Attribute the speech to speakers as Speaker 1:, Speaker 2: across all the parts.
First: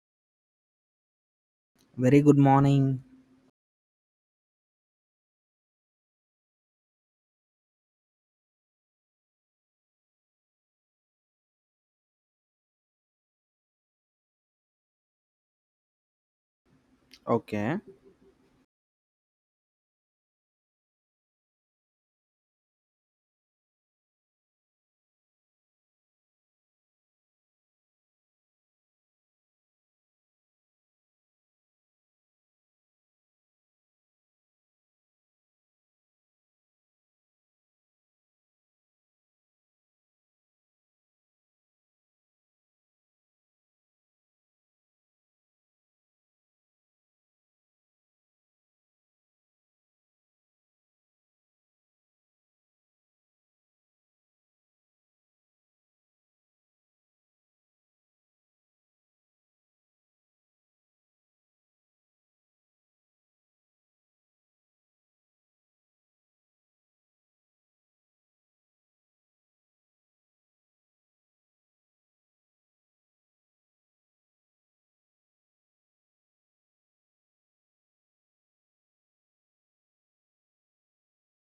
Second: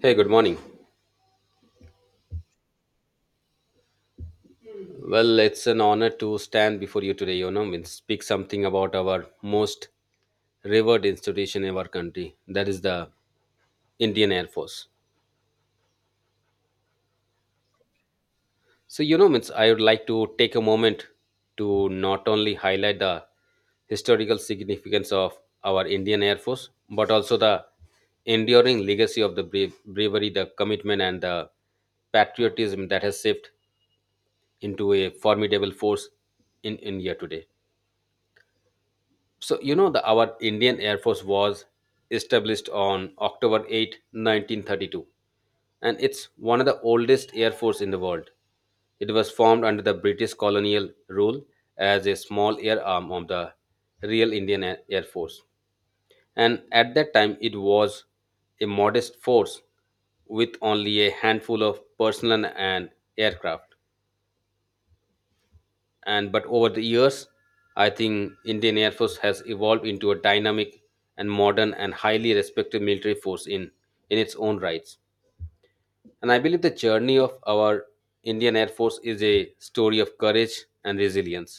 Speaker 1: Hey, good morning.
Speaker 2: Very good morning.
Speaker 1: Well, it's an honor to stand before you today, you know, and speak something about our most revered institution in our country, that is the Indian Air Force.
Speaker 2: Okay.
Speaker 1: So, you know, means I would like to take a moment to not only highlight the historical significance of our Indian Air Force, but also the enduring legacy of the brave, bravery, the commitment, and the patriotism that has shaped into a formidable force in India today. So you know the our Indian Air Force was established on October 8, 1932, and it's one of the oldest air force in the world. It was formed under the British colonial rule as a small air arm of the real Indian Air Force. And at that time it was a modest force with only a handful of personnel and aircraft, and but over the years I think Indian Air Force has evolved into a dynamic and modern and highly respected military force in its own rights. And I believe the journey of our Indian Air Force is a story of courage and resilience.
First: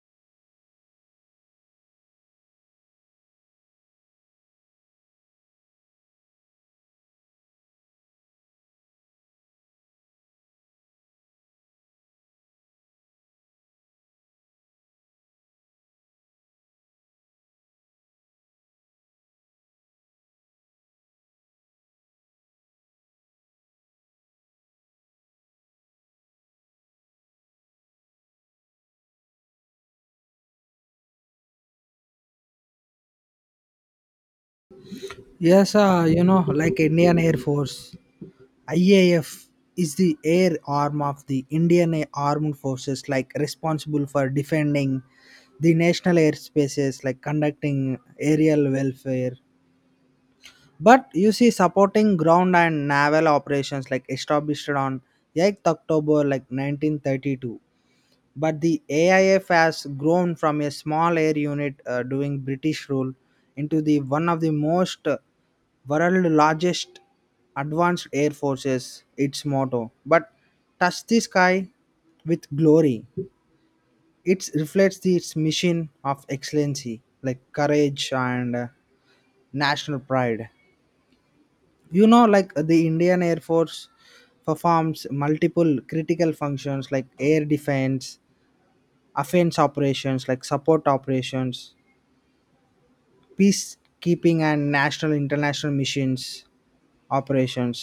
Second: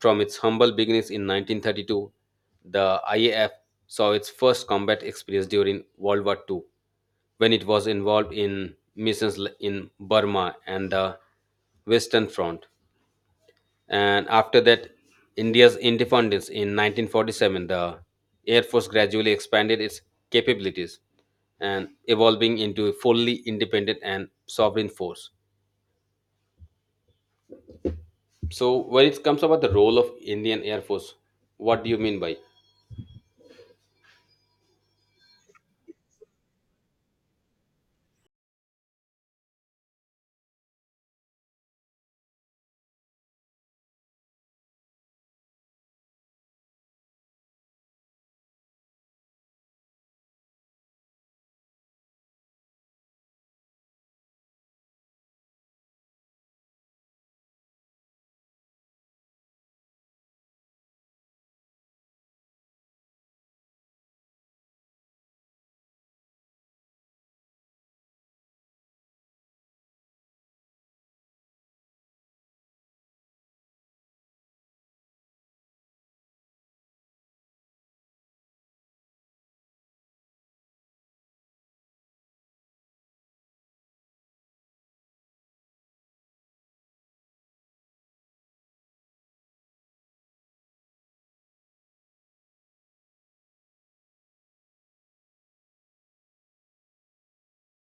Speaker 1: From its humble beginnings in 1932, the IAF saw its first combat experience during World War II, when it was involved in missions in Burma and the western front. And after that, India's independence in 1947, the Air Force gradually expanded its capabilities and evolving into a fully independent and sovereign force. So, when it comes about the role of Indian Air Force, what do you mean by?
Speaker 2: Yes, you know, like Indian Air Force, IAF is the air arm of the Indian Armed Forces, like responsible for defending the national airspaces, like conducting aerial welfare. But you see, supporting ground and naval operations, like established on 8th October, like 1932. But the AIF has grown from a small air unit during British rule into the one of the most world largest advanced air forces. Its motto, but touch the sky with glory. It reflects the, its mission of excellency, like courage and national pride. You know, the Indian Air Force performs multiple critical functions like air defense, offense operations like support operations, peacekeeping and national international missions operations.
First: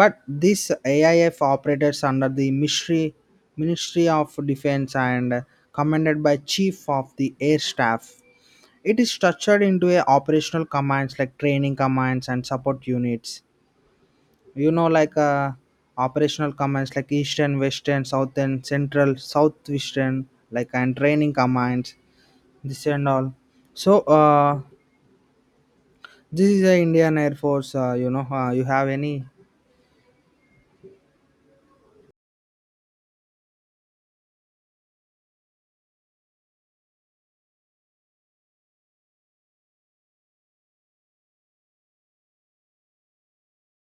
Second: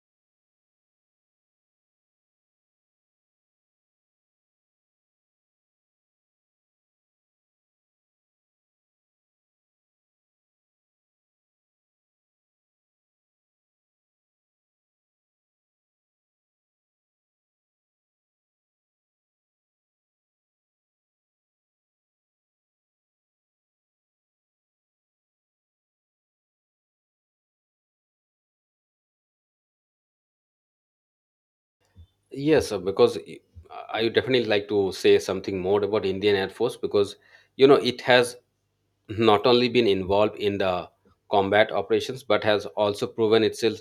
Speaker 2: But these AIF operators under the ministry of defense and commanded by chief of the air staff. It is structured into a operational commands like training commands and support units. you know like uh, operational commands like eastern, western, southern, central, southwestern, like, and training commands, this and all. So uh, this is the Indian Air Force. You have any?
Speaker 1: Yes, because I would definitely like to say something more about Indian Air Force, because you know it has not only been involved in the combat operations but has also proven itself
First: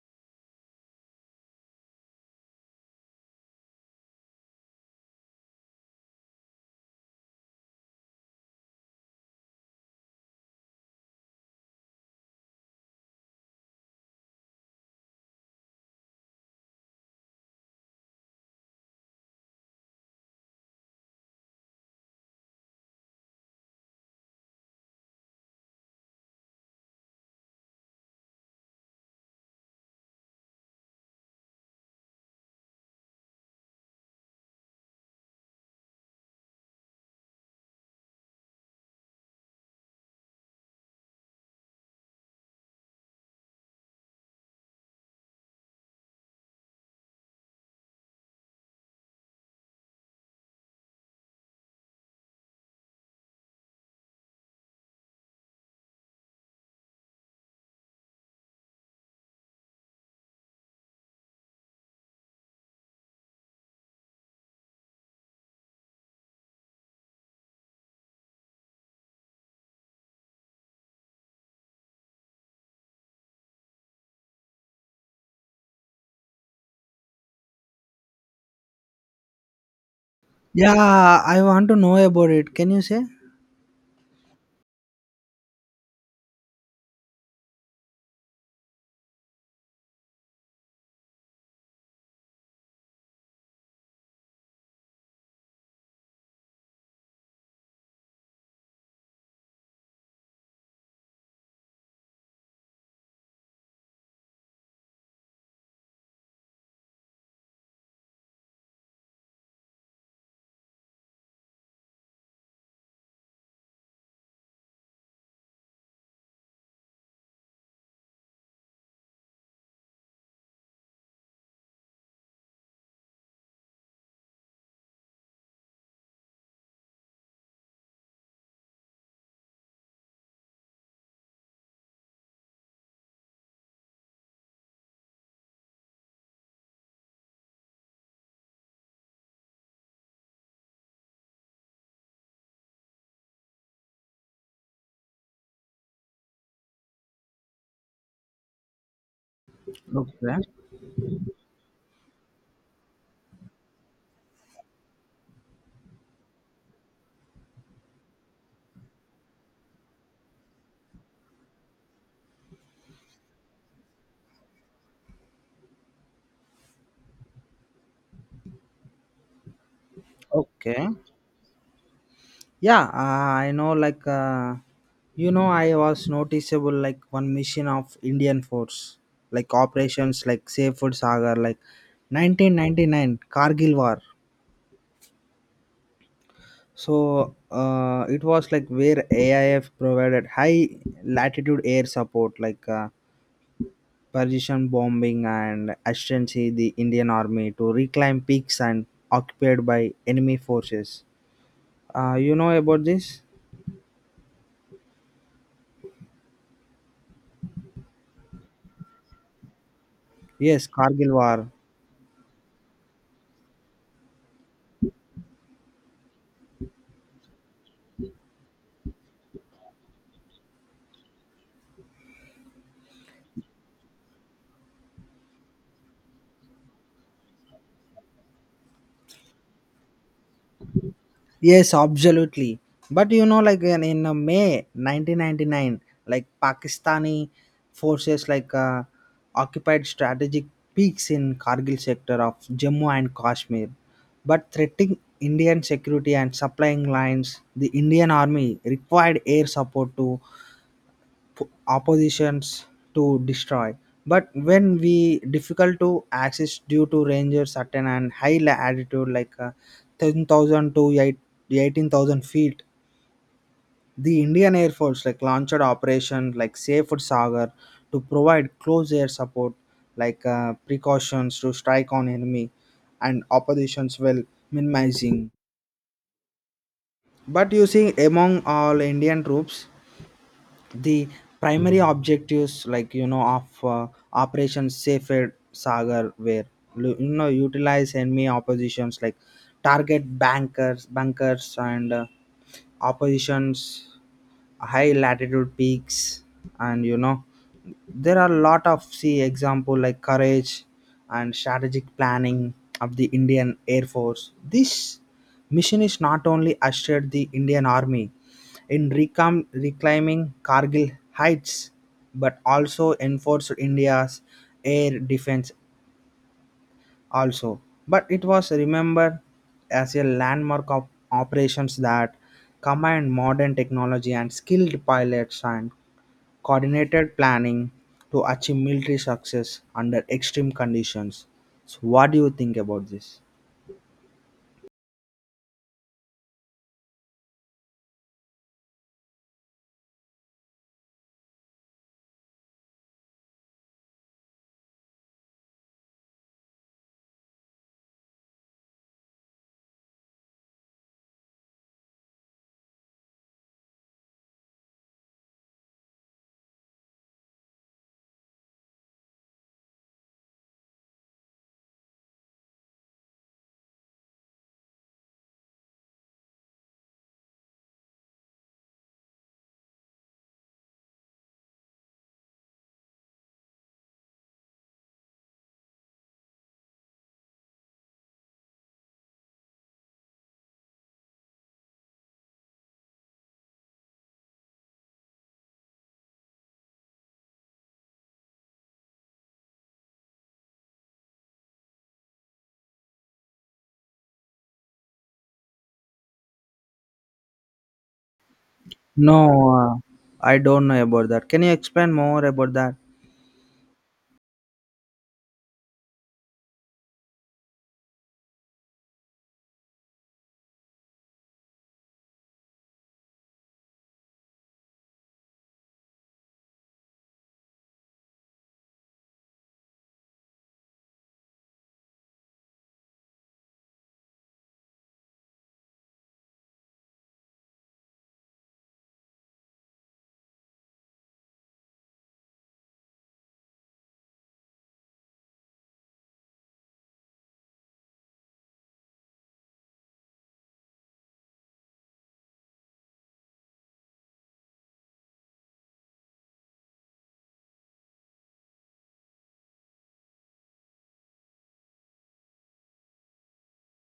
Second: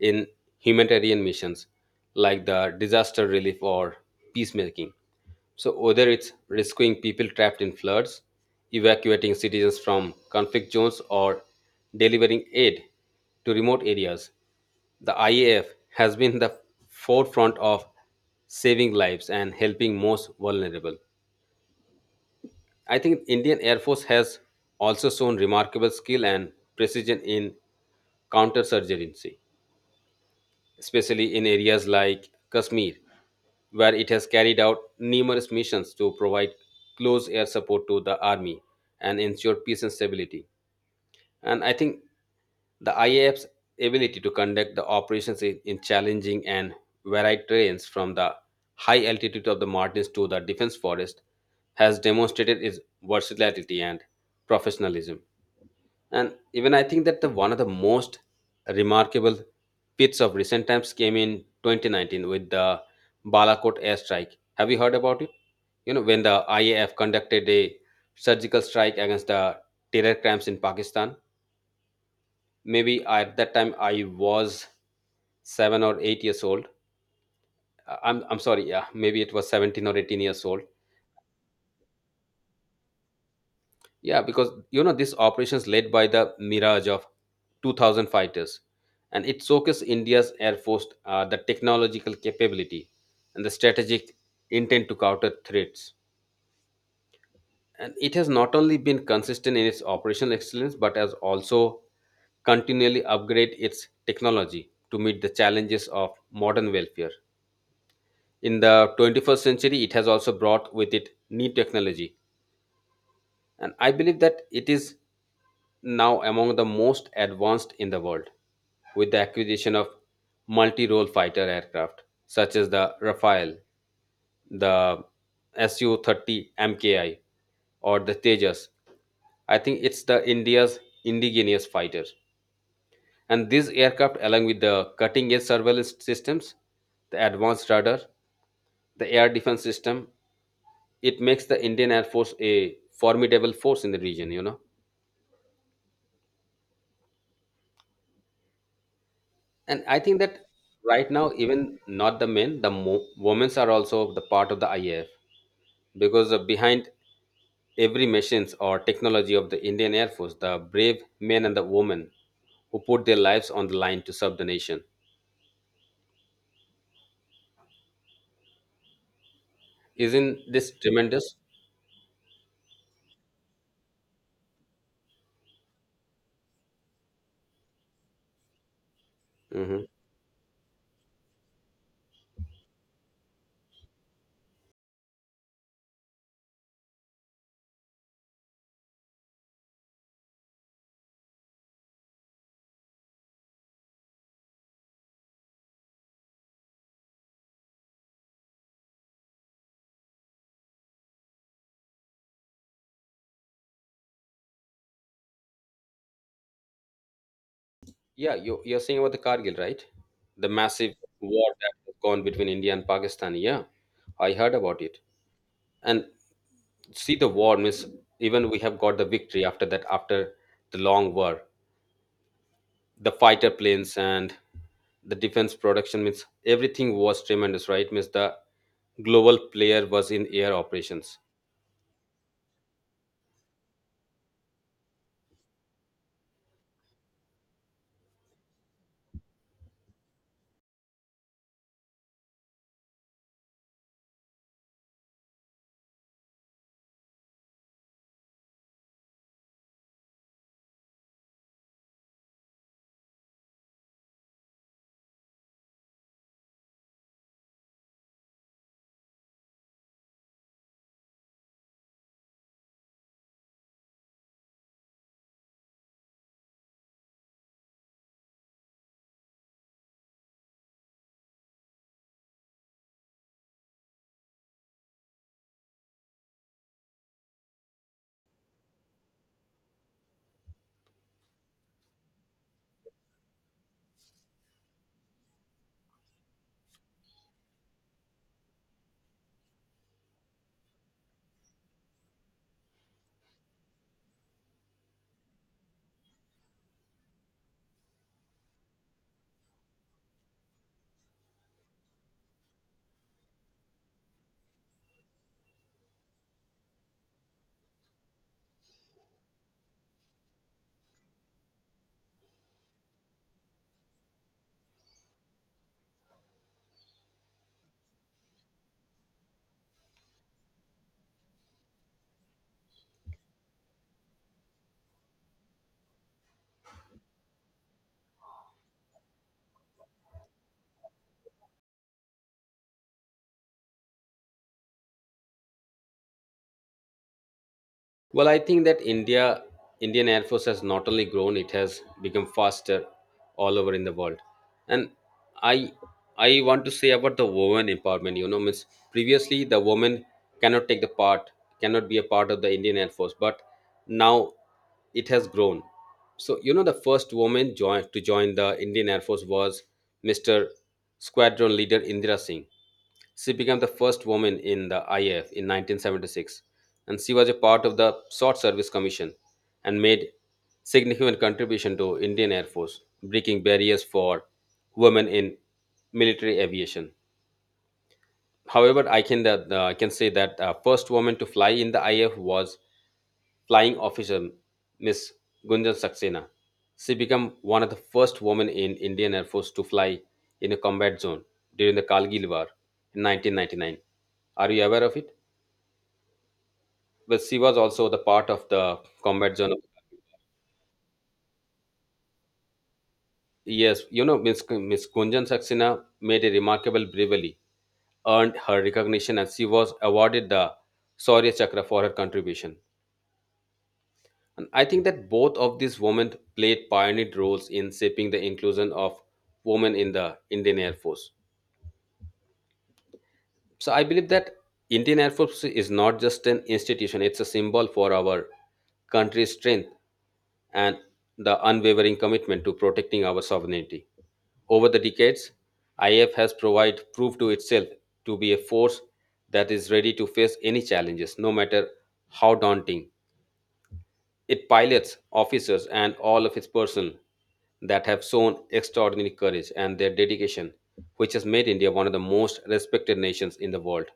Speaker 1: in humanitarian missions like the disaster relief or peacemaking. So whether it's rescuing people trapped in floods, evacuating citizens from conflict zones, or delivering aid to remote areas, the IAF has been the forefront of saving lives and helping most vulnerable. I think Indian Air Force has also shown remarkable skill and precision in counter-surgency, especially in areas like Kashmir, where it has carried out numerous missions to provide close air support to the army and ensure peace and stability. And I think the IAF's ability to conduct the operations in, challenging and varied terrains from the high altitude of the mountains to the defense forest has demonstrated its versatility and professionalism. And even I think that one of the most remarkable feats of recent times came in 2019 with the Balakot airstrike. Have you heard about it? You know, when the IAF conducted a surgical strike against the terror camps in Pakistan, maybe at that time I was 7 or 8 years old. I'm sorry, yeah, maybe it was 17 or 18 years old.
Speaker 2: Yeah, I want to know about it. Can you say?
Speaker 1: Yeah, because you know this operation is led by the Mirage of 2000 fighters, and it showcased India's air force the technological capability and the strategic intent to counter threats. And it has not only been consistent in its operational excellence, but has also continually upgrade its technology to meet the challenges of modern welfare. In the 21st century, it has also brought with it new technology, and I believe that it is now among the most advanced in the world with the acquisition of multi role fighter aircraft such as the Rafale, the Su 30 MKI, or the Tejas. I think it's the India's indigenous fighter. And these aircraft, along with the cutting edge surveillance systems, the advanced radar, the air defense system, it makes the Indian Air Force a formidable force in the region, you know. And I think
Speaker 2: Okay.
Speaker 1: that right now, even not the men, the women are also the part of the IAF, because behind every machines or technology of the Indian Air Force, the brave men and the women who put their lives on the line to serve the nation. Isn't this
Speaker 2: Okay.
Speaker 1: tremendous?
Speaker 2: Yeah, I know. I was noticeable like one mission of Indian force, like
Speaker 1: Hmm.
Speaker 2: operations like Safe Sagar, like 1999 Kargil War. It was like where AIF provided high latitude air support, like. Persian bombing and ascendancy the Indian army to reclaim peaks and occupied by enemy forces. You know about this?
Speaker 1: Yeah, you're saying about the Kargil, right? The
Speaker 2: Yes,
Speaker 1: massive
Speaker 2: Kargil War.
Speaker 1: war that has gone between India and Pakistan. Yeah, I heard about it. And see the war means even we have got the victory after that, after the long war, the fighter planes and the defense production means everything was tremendous, right, means the global player was in air operations.
Speaker 2: Yes, absolutely. But you know, like in May 1999, like Pakistani forces like occupied strategic peaks in Kargil sector of Jammu and Kashmir, but threatening Indian security and supplying lines. The Indian army required air support to oppositions to destroy, but when we difficult to access due to ranger certain and high altitude 10,000 to eighteen thousand feet. The Indian Air Force like launched operation like Safe Sagar to provide close air support, precautions to strike on enemy and oppositions while minimizing, but you see, among all Indian troops. The primary objectives, like you know of operation Safer Sagar were, you know, utilize enemy oppositions like target bankers and oppositions high latitude peaks. And you know, there are a lot of see example like courage and strategic planning of the Indian Air Force. This mission is not only assured the Indian army in reclaiming Kargil heights, but also enforced India's air defense also. But it was remembered as a landmark of operations that combined modern technology and skilled pilots and coordinated planning to achieve military success under extreme conditions. So what do you think about this?
Speaker 1: Well, I think that Indian Air Force has not only grown; it has become faster all over in the world. And I, I want to say about the women empowerment. You know, means previously the women cannot take the part, cannot be a part of the Indian Air Force, but now it has grown. So you know, the first woman join to join the Indian Air Force was Mr. Squadron Leader Indira Singh. She became the first woman in the IAF in 1976, and she was a part of the Short Service Commission and made significant contribution to Indian Air Force, breaking barriers for women in military aviation. However, I can say that first woman to fly in the IAF was flying officer Miss Gunjan Saxena. She became one of the first women in Indian Air Force to fly in a combat zone during the Kargil War in 1999. Are you aware of it? Well, she was also the part of the
Speaker 2: No,
Speaker 1: combat zone.
Speaker 2: uh, I don't know about that. Can you explain more about that?
Speaker 1: Yes, you know, Miss Gunjan Saxena made a remarkable bravery, earned her recognition, and she was awarded the Shaurya Chakra for her contribution. And I think that both of these women played pioneer roles in shaping the inclusion of women in the Indian Air Force. So I believe that Indian Air Force is not just an institution, it's a symbol for our country's strength and the unwavering commitment to protecting our sovereignty. Over the decades, IF has provided proof to itself to be a force that is ready to face any challenges, no matter how daunting. It pilots, officers, and all of its personnel that have shown extraordinary courage and their dedication, which has made India one of the most respected nations in the world.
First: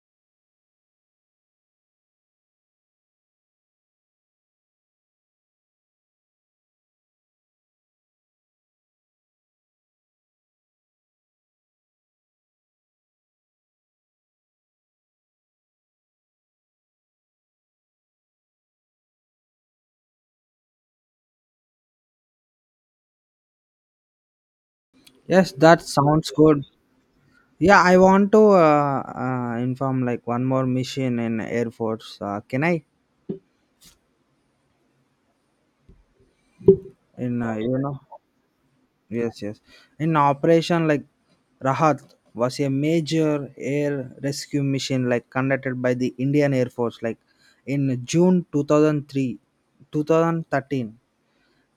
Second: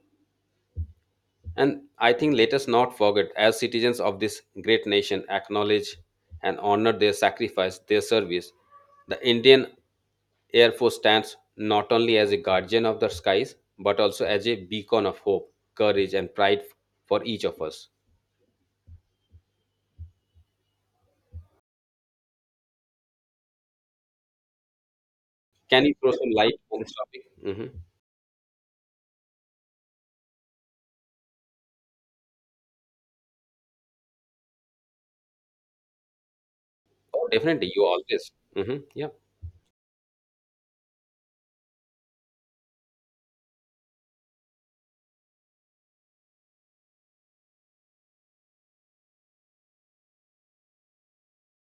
Speaker 1: And I think let us not forget, as citizens of this great nation, acknowledge and honor their sacrifice, their service. The Indian Air Force stands not only as a guardian of the skies, but also as a beacon of hope, courage, and pride for each of us.
Speaker 2: Yes, that
Speaker 1: Can you throw
Speaker 2: sounds
Speaker 1: some light
Speaker 2: good.
Speaker 1: on this topic? Mhm.
Speaker 2: Yeah, I want to inform like one more mission in air force, can I?
Speaker 1: Oh,
Speaker 2: In
Speaker 1: definitely.
Speaker 2: you
Speaker 1: You
Speaker 2: know
Speaker 1: always. Hmm. Yeah.
Speaker 2: Yes, yes. In operation like Rahat was a major air rescue mission like conducted by the Indian Air Force like in June 2003 2013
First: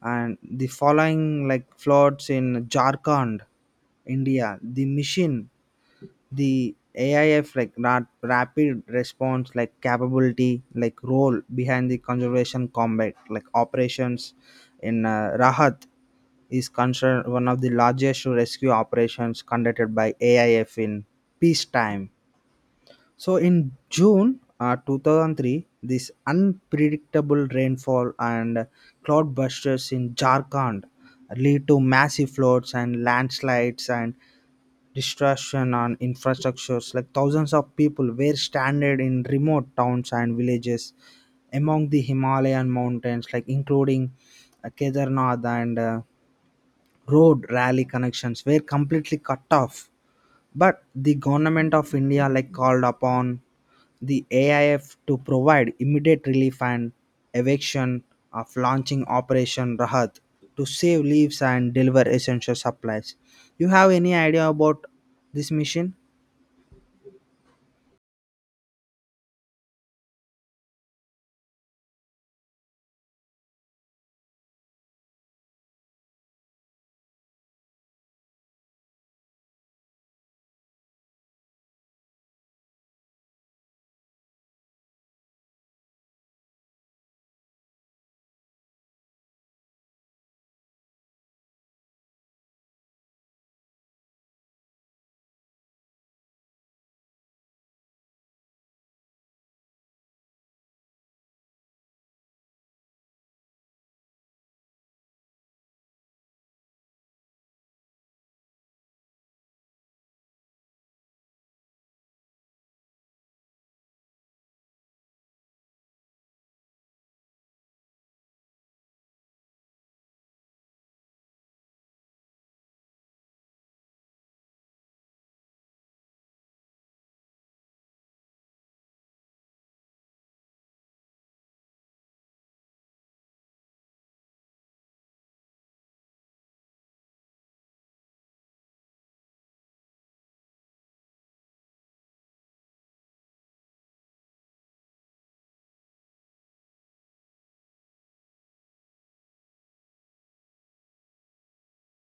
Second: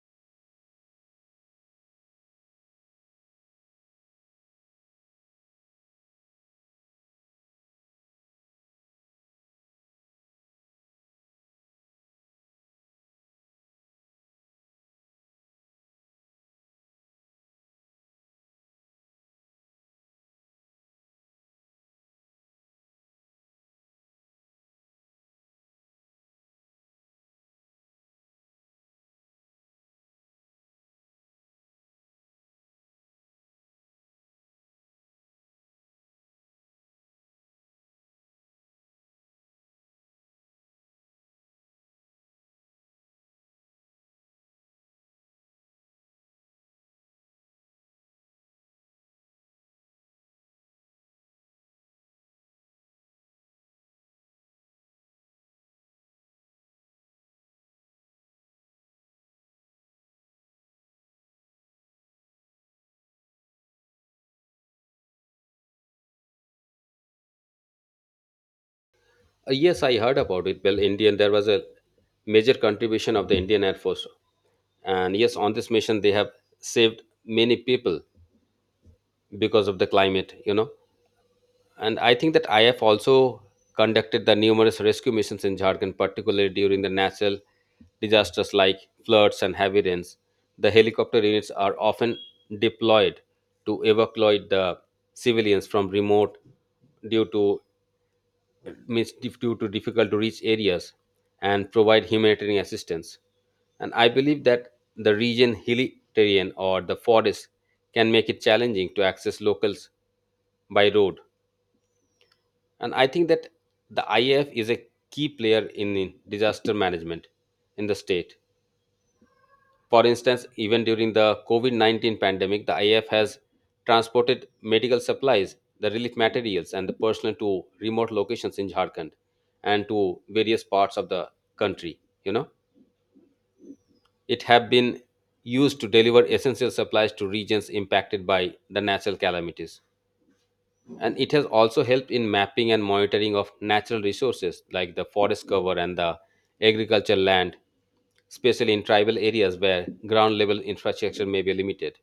Speaker 2: and the following like floods in Jharkhand, India, the machine, the AIF like rapid response like capability like role behind the conservation combat like operations in Rahat is considered one of the largest rescue operations conducted by AIF in peacetime. So in June 2003, this unpredictable rainfall and cloudbusters in Jharkhand lead to massive floods and landslides and destruction on infrastructures. Like thousands of people were stranded in remote towns and villages among the Himalayan mountains, like including Kedarnath and road rally connections were completely cut off. But the government of India like called upon the AIF to provide immediate relief and eviction of launching Operation Rahat to save lives and deliver essential supplies. You have any idea about this mission?
Speaker 1: Yes, I heard about it. Well, Indian, there was a major contribution of the Indian Air Force. And yes, on this mission, they have saved many people because of the climate, you know. And I think that IF also conducted the numerous rescue missions in Jharkhand, particularly during the natural disasters like floods and heavy rains. The helicopter units are often deployed to evacuate the civilians from remote due to due to difficult to reach areas, and provide humanitarian assistance. And I believe that the region hilly terrain or the forest can make it challenging to access locals by road. And I think that the IAF is a key player in disaster management in the state. For instance, even during the COVID 19 pandemic, the IF has transported medical supplies, the relief materials, and the personnel to remote locations in Jharkhand and to various parts of the country. You know, it have been used to deliver essential supplies to regions impacted by the natural calamities. And it has also helped in mapping and monitoring of natural resources like the forest cover and the agricultural land, especially in tribal areas where ground level infrastructure may be limited.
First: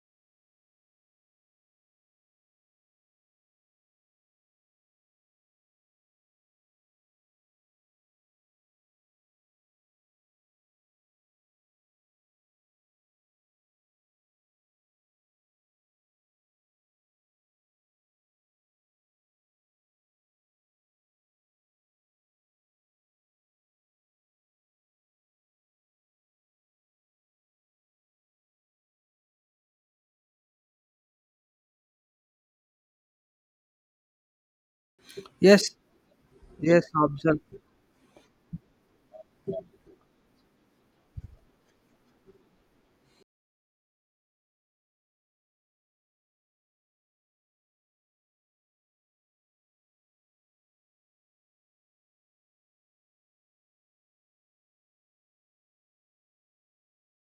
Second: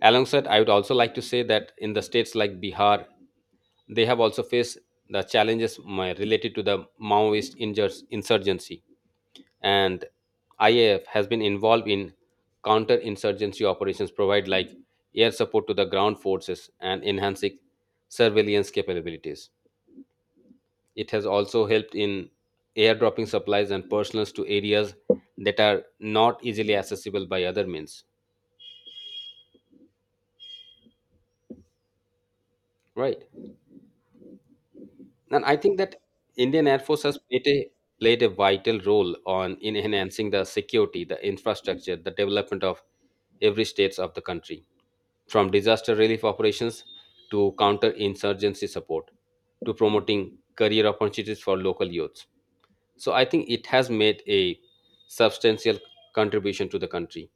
Speaker 1: Alongside, I would also like to say that in the states like Bihar, they have also faced the challenges related to the Maoist insurgency, and IAF has been involved in counter-insurgency operations, provide like air support to the ground forces and enhancing surveillance capabilities. It has also helped in airdropping supplies and personals to areas that are not easily accessible by other means. Right. And I
Speaker 2: Yes,
Speaker 1: think that Indian Air
Speaker 2: yes,
Speaker 1: Force has
Speaker 2: absolutely.
Speaker 1: played a vital role on in enhancing the security, the infrastructure, the development of every states of the country, from disaster relief operations to counter insurgency support to promoting career opportunities for local youths. So I think it has made a substantial contribution to the country.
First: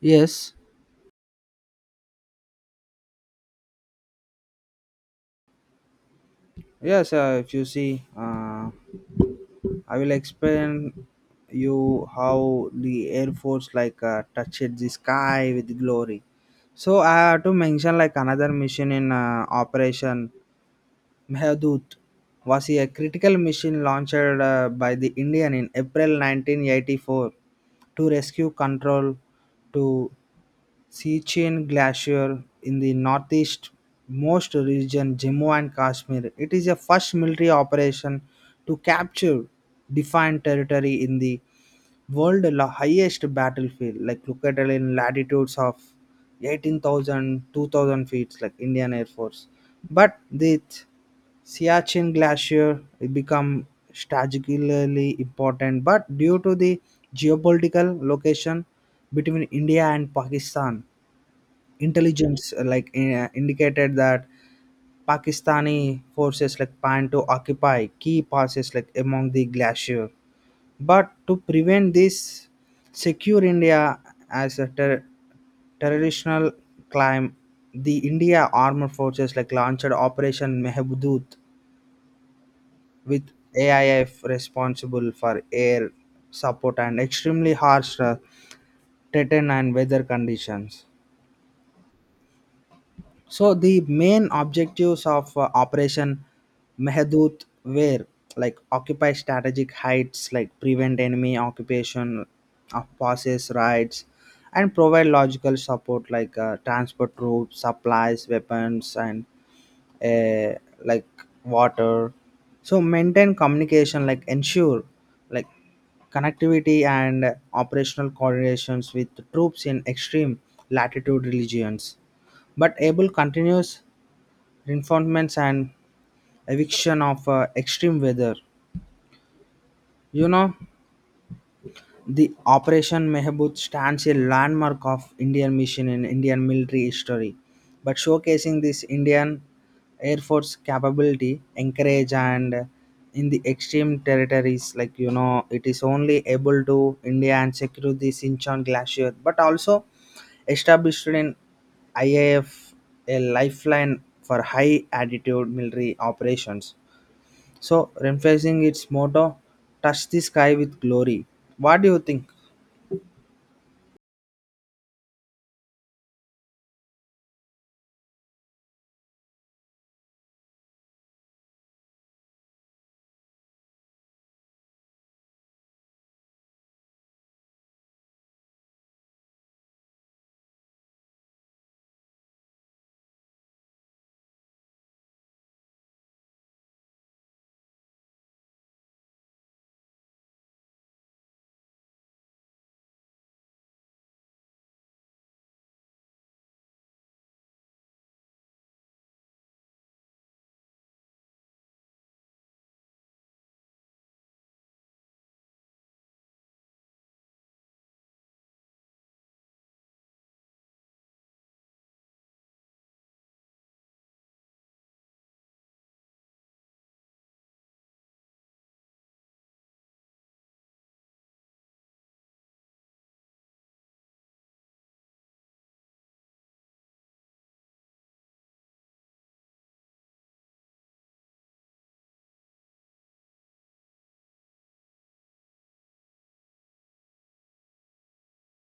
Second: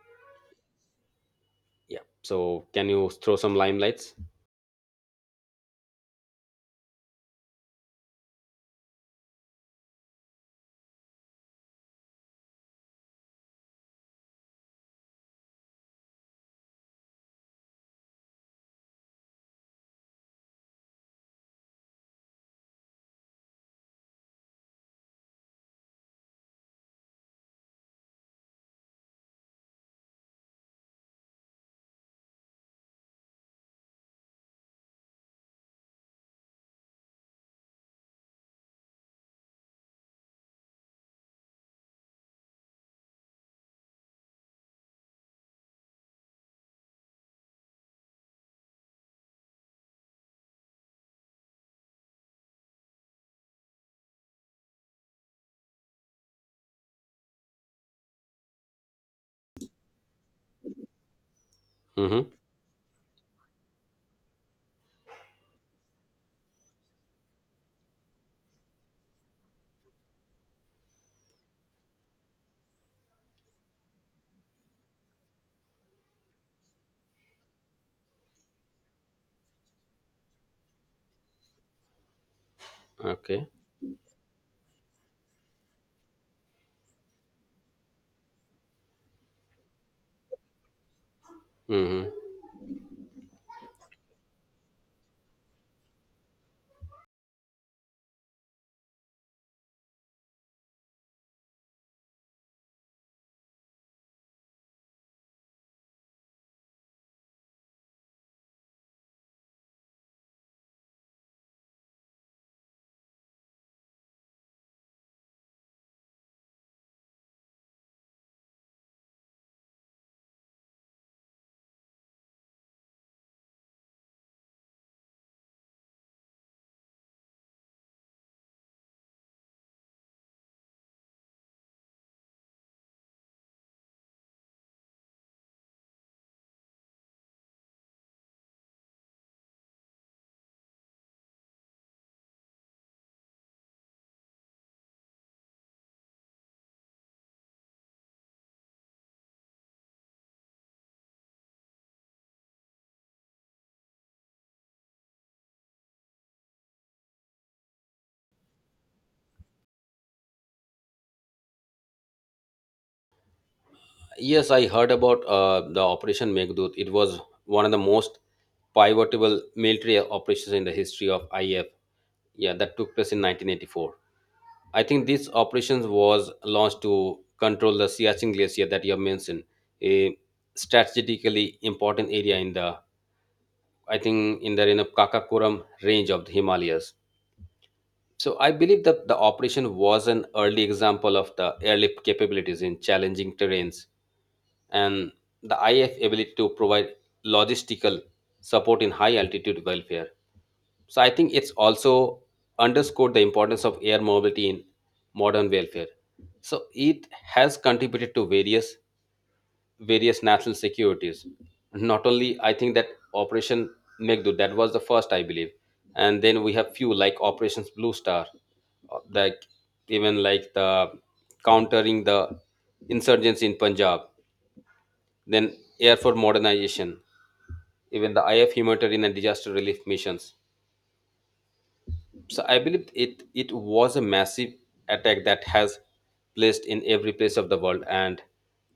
Speaker 2: Yes,
Speaker 1: Yeah. So can you throw some limelights?
Speaker 2: yes. If you see, I will explain you how the Air Force like touched the sky with glory. So I have to mention like another mission in Operation Mehdut was a critical mission launched by the Indian in April 1984 to rescue control to Sichuan Glacier in the northeast most region Jammu and Kashmir. It is a first military operation to capture defined territory in the world highest battlefield, like located in latitudes of 18,000, 2000 feet, like Indian Air Force. But the Siachen Glacier become strategically important, but due to the geopolitical location between India and Pakistan,
Speaker 1: Mm-hmm.
Speaker 2: intelligence indicated that Pakistani forces like plan to occupy key passes like among the glacier. But to prevent this, secure India as a terrorist climb, the India armed forces like launched Operation Mehbudut with
Speaker 1: Okay.
Speaker 2: AIF responsible for air support and extremely harsh terrain and weather conditions.
Speaker 1: Mm-hmm.
Speaker 2: So the main objectives of Operation Mehadut were like occupy strategic heights, like prevent enemy occupation of passes, rights, and provide logical support like transport troops, supplies, weapons, and uh, like water. So maintain communication, like ensure like connectivity and operational coordinations with troops in extreme latitude regions. But able continuous reinforcements and eviction of extreme weather. You know, the Operation Mehbood stands a landmark of Indian mission in Indian military history, but showcasing this Indian Air Force capability, encourage and in the extreme territories, like you know, it is only able to India and secure the Sinchon Glacier, but also established in IAF a F a lifeline for high altitude military operations. So, reinforcing its motto, touch the sky with glory. What do you think?
Speaker 1: Yes, I heard about the Operation Meghdoot. It was one of the most pivotal military operations in the history of IF. Yeah, that took place in 1984. I think this operations was launched to control the Siachen Glacier that you have mentioned, a strategically important area in the, I think, in the you know, Kakakoram range of the Himalayas. So I believe that the operation was an early example of the airlift capabilities in challenging terrains and the IF ability to provide logistical support in high altitude welfare. So I think it's also underscored the importance of air mobility in modern welfare. So it has contributed to various national securities. Not only I think that Operation Megdud that was the first I believe, and then we have few like Operations Blue Star, like even like the countering the insurgents in Punjab, then air for modernization, even the IF humanitarian and disaster relief missions. So I believe it was a massive attack that has placed in every place of the world, and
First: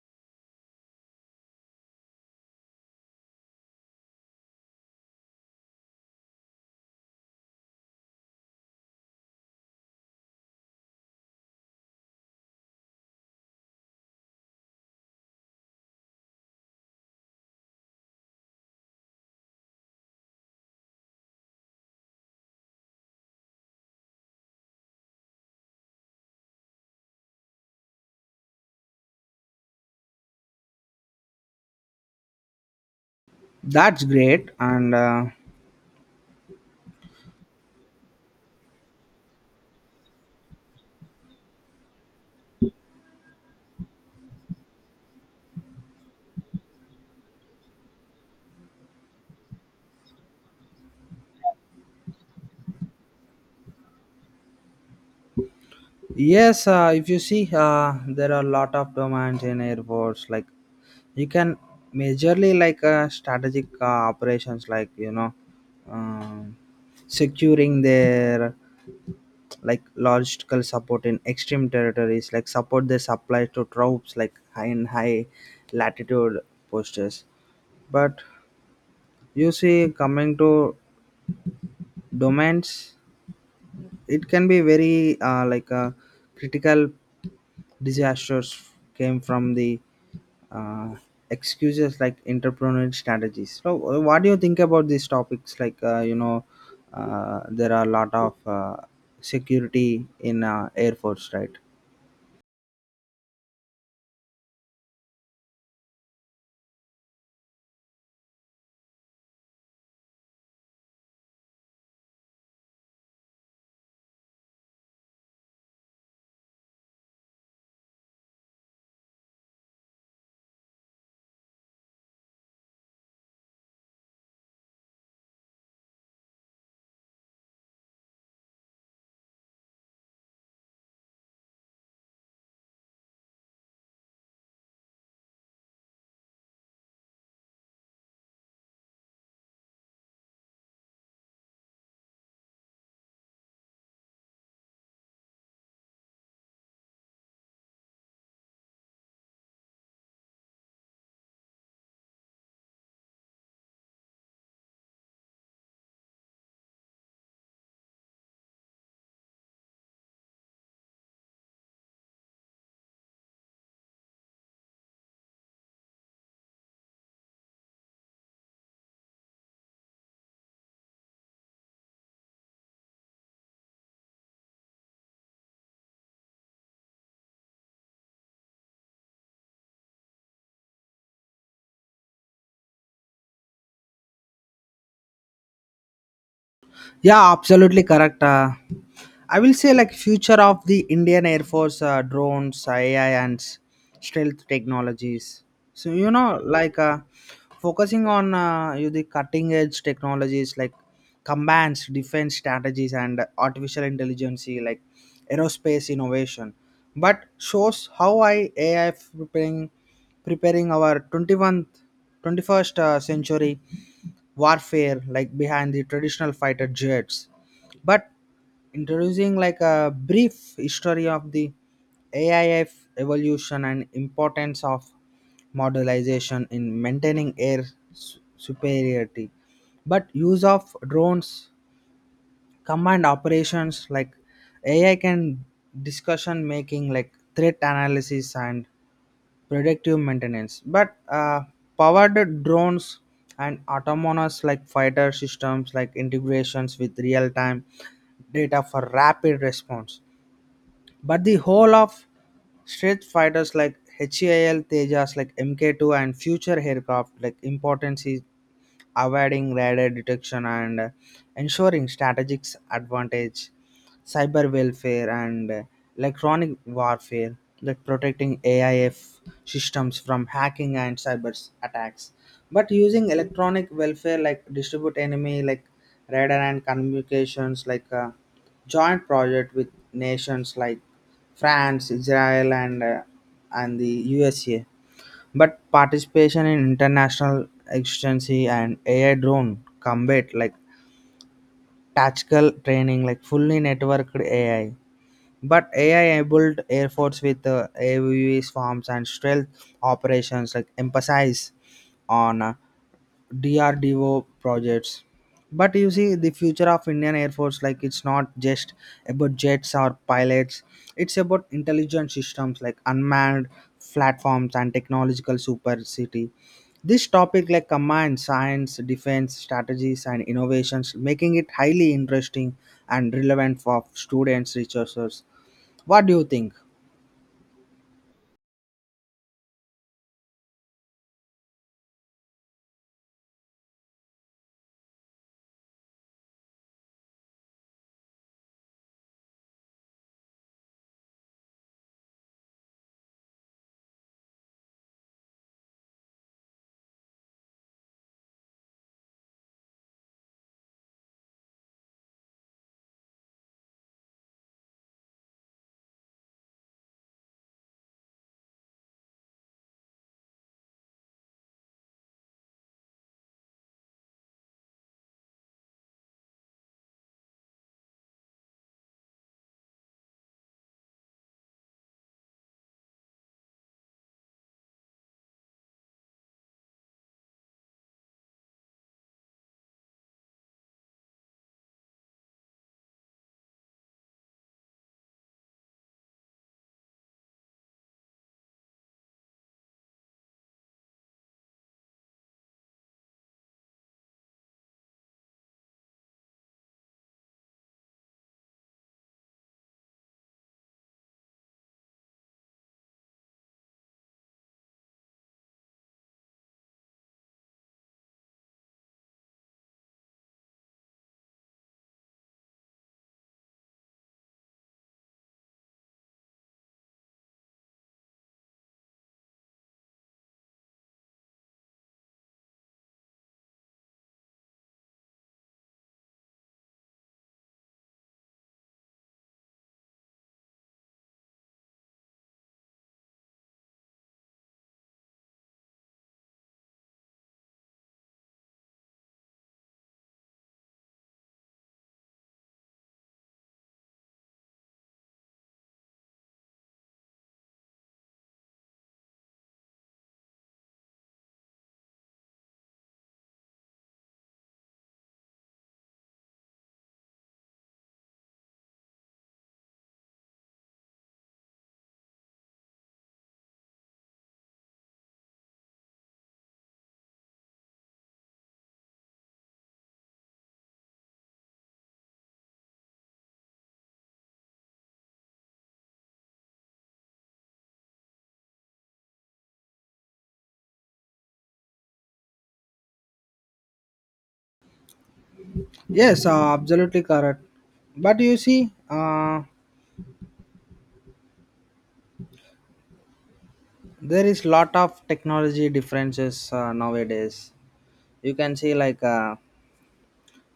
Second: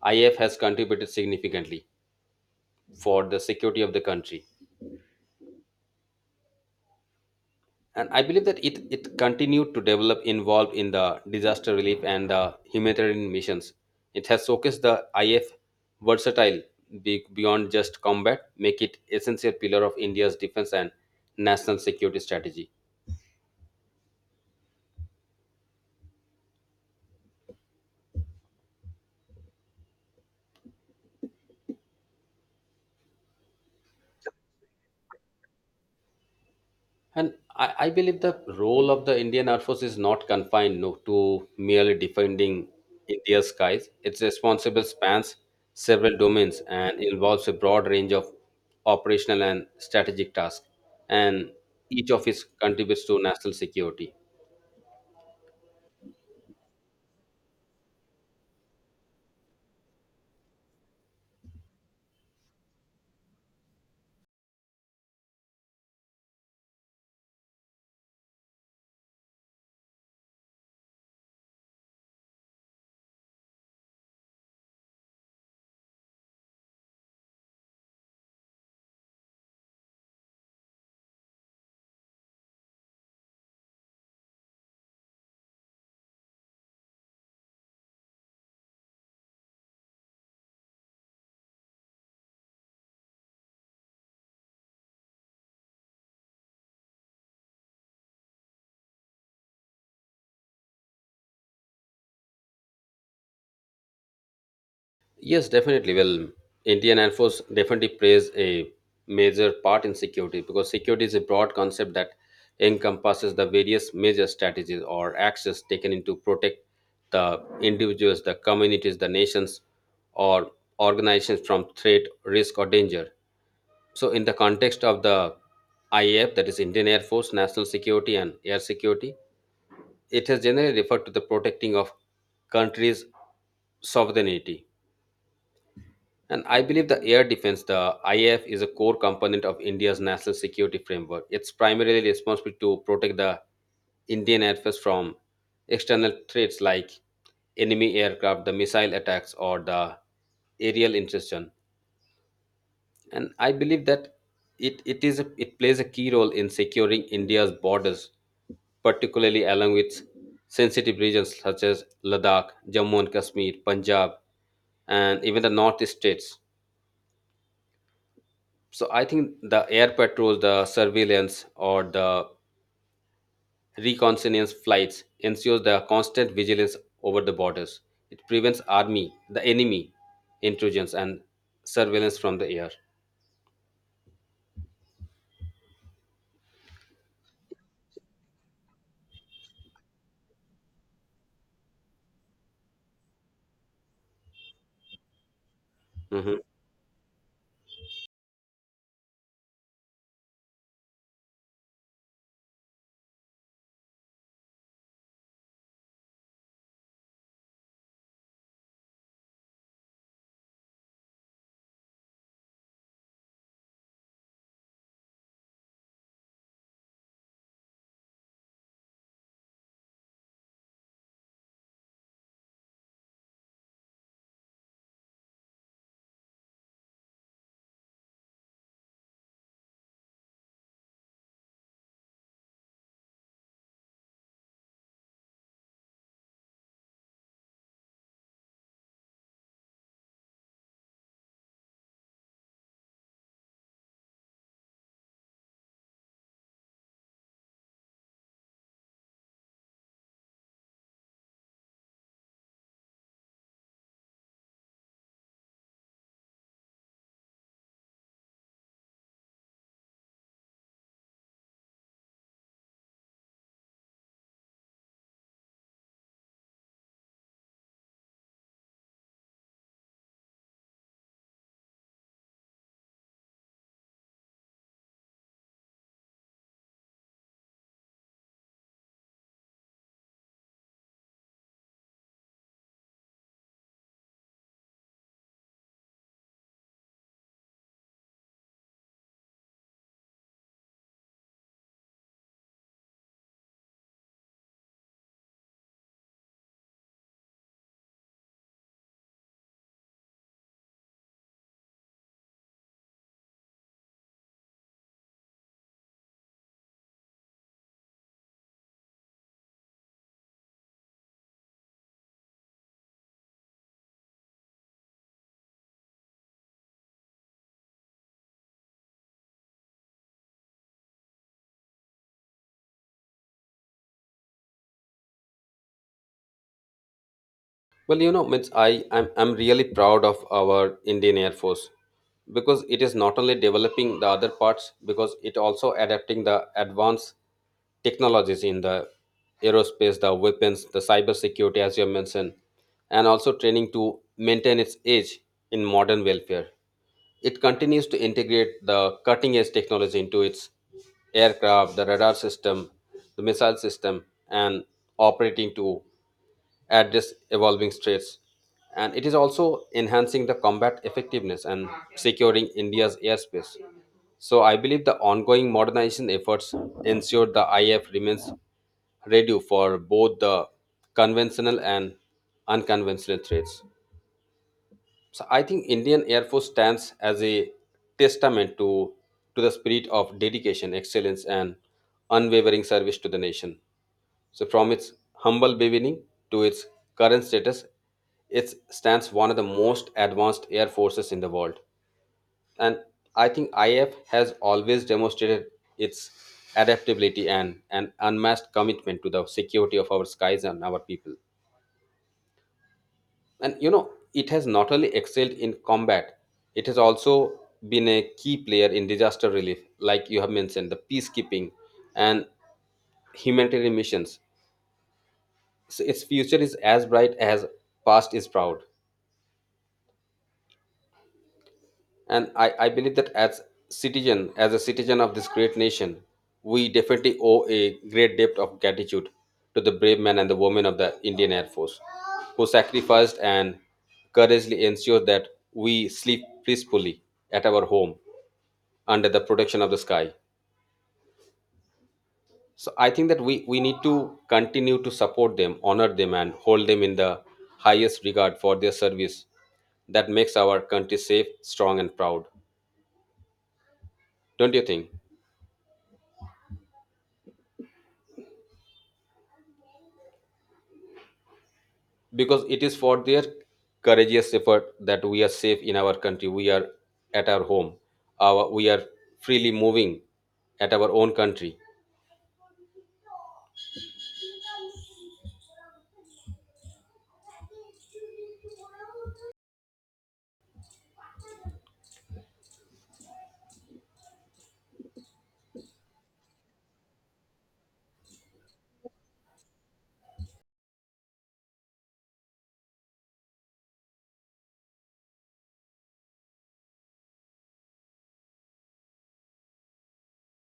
Speaker 1: IF has contributed significantly for the security of the country. And I believe that it continued to develop involved in the disaster relief and the humanitarian missions. It has showcased the IF versatile beyond just combat, make it essential pillar of India's defense and national security strategy.
Speaker 2: That's great. And
Speaker 1: And I believe the role of the Indian Air Force is not confined, no, to merely defending India's skies. Its responsibility spans several domains and involves a broad range of operational and strategic tasks, and each of its contributes to national security.
Speaker 2: yes, if you see, there are a lot of domains in airports. Like you can majorly like strategic operations, um securing their like logistical support in extreme territories, like support their supplies to troops, like high in high latitude postures. But you see, coming to domains, it can be very like a critical disasters came from the uh, excuses like entrepreneurial strategies. So what do you think about these topics, there are a lot of security in air force, right?
Speaker 1: Yes, definitely. Well, Indian Air Force definitely plays a major part in security because security is a broad concept that encompasses the various major strategies or actions taken into protect the individuals, the communities, the nations, or organizations from threat, risk, or danger. So, in the context of the IAF, that is Indian Air Force, national security and air security, it has generally referred to the protecting of countries' sovereignty. And I believe the air defense, the IAF, is a core component of India's national security framework. It's primarily responsible to protect the Indian Air Force from external threats like enemy aircraft, the missile attacks, or the aerial intrusion. And I believe that it is a, it plays a key role in securing India's borders, particularly along with sensitive regions such as Ladakh, Jammu and Kashmir, Punjab, and even the northeast states. So I think the air patrols, the surveillance, or the reconnaissance flights ensures the constant vigilance over the borders. It prevents army, the enemy, intrusions and surveillance from the air.
Speaker 2: Yeah, absolutely correct. I will say like future of the Indian Air Force, drones, AI, and stealth technologies. So you know,
Speaker 1: Mhm.
Speaker 2: focusing on you the cutting edge technologies like combats, defense strategies, and artificial intelligence, like aerospace innovation. But shows how I AI preparing our 21st century warfare like behind the traditional fighter jets, but introducing like a brief history of the AIF evolution and importance of modelization in maintaining air superiority. But use of drones, command operations like AI can discussion making like threat analysis and predictive maintenance. But powered drones and autonomous like fighter systems like integrations with real-time data for rapid response. But the whole of straight fighters like HAL Tejas like MK2 and future aircraft like importance is avoiding radar detection and ensuring strategic advantage, cyber welfare and electronic warfare like protecting AIF systems from hacking and cyber attacks. But using electronic welfare like distribute enemy like radar and communications like a joint project with nations like France, Israel and the USA. But participation in international exigency and AI drone combat like tactical training like fully networked AI, but AI-enabled air force with AUVs, forms, and stealth operations like emphasize on DRDO projects. But you see, the future of Indian Air Force, like it's not just about jets or pilots. It's about intelligent systems like unmanned platforms and technological super city. This topic like combines science, defense, strategies, and innovations, making it highly interesting and relevant for students, researchers. What do you think?
Speaker 1: Well, you know, means I'm really proud of our Indian Air Force because it is not only developing the other parts because it also adapting the advanced technologies in the aerospace, the weapons, the cyber security, as you have mentioned, and also training to maintain its edge in modern welfare. It continues to integrate the cutting edge technology into its aircraft, the radar system, the missile system, and operating to address evolving threats. And it is also enhancing the combat effectiveness and securing India's airspace. So I believe the ongoing modernization efforts ensure the IF remains ready for both the conventional and unconventional threats. So I think Indian Air Force stands as a testament to the spirit of dedication, excellence, and unwavering service to the nation. So from its humble beginning to its current status, it stands one of the most advanced air forces in the world. And I think IF has always demonstrated its adaptability and an unmatched commitment to the security of our skies and our people. And you know, it has not only excelled in combat, it has also been a key player in disaster relief, like you have mentioned, the peacekeeping and humanitarian missions. So its future is as bright as past is proud. And I believe that as citizen, as a citizen of this great nation, we definitely owe a great debt of gratitude to the brave men and the women of the Indian Air Force who sacrificed and courageously ensured that we sleep peacefully at our home under the protection of the sky. So I think that we need to continue to support them, honor them, and hold them in the highest regard for their service that makes our country safe, strong, and proud. Don't you think? Because it is for their courageous effort that we are safe in our country. We are at our home. Our, we are freely moving at our own country.
Speaker 2: Yes, absolutely correct. But you see, there is lot of technology differences nowadays. You can see like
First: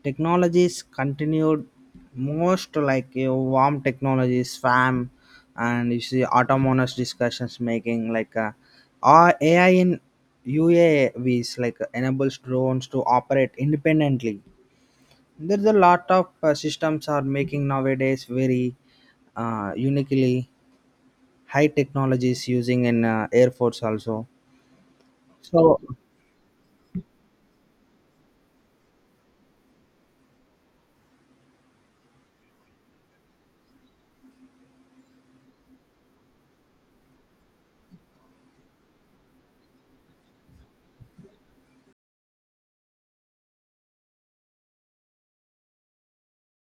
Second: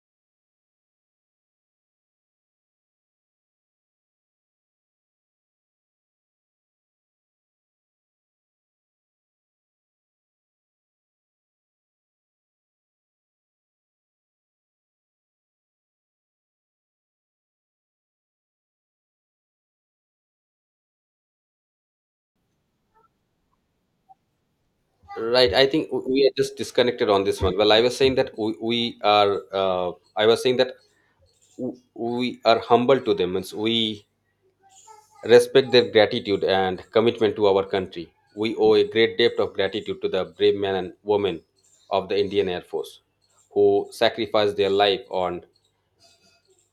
Speaker 2: technologies continued most like your warm technologies, spam, and you see autonomous discussions making like or AI in UAVs like enables drones to operate independently. There's a lot of systems are making nowadays very uniquely high technologies using in air force also.
Speaker 1: Right. I
Speaker 2: So
Speaker 1: think we are just disconnected on this one. Well, I was saying that we are, I was saying that we are humble to them means we respect their gratitude and commitment to our country. We owe a great debt of gratitude to the brave men and women of the Indian Air Force who sacrificed their life on,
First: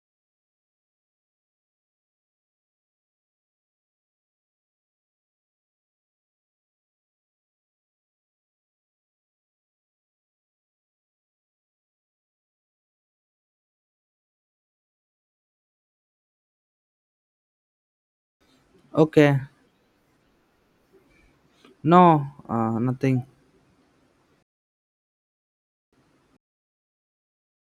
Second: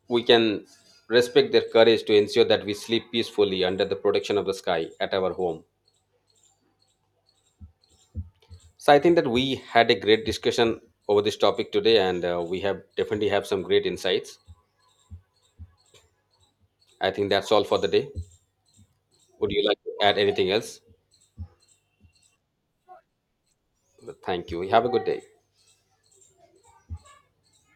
Speaker 1: we can respect their courage to ensure that we sleep peacefully under the protection of the sky at our home. So I think that we had a great discussion over this topic today, and we have definitely have some great insights. I think that's all for the day.
Speaker 2: okay,
Speaker 1: Would you like to add anything else?
Speaker 2: no, nothing.
Speaker 1: Thank you, have a good day.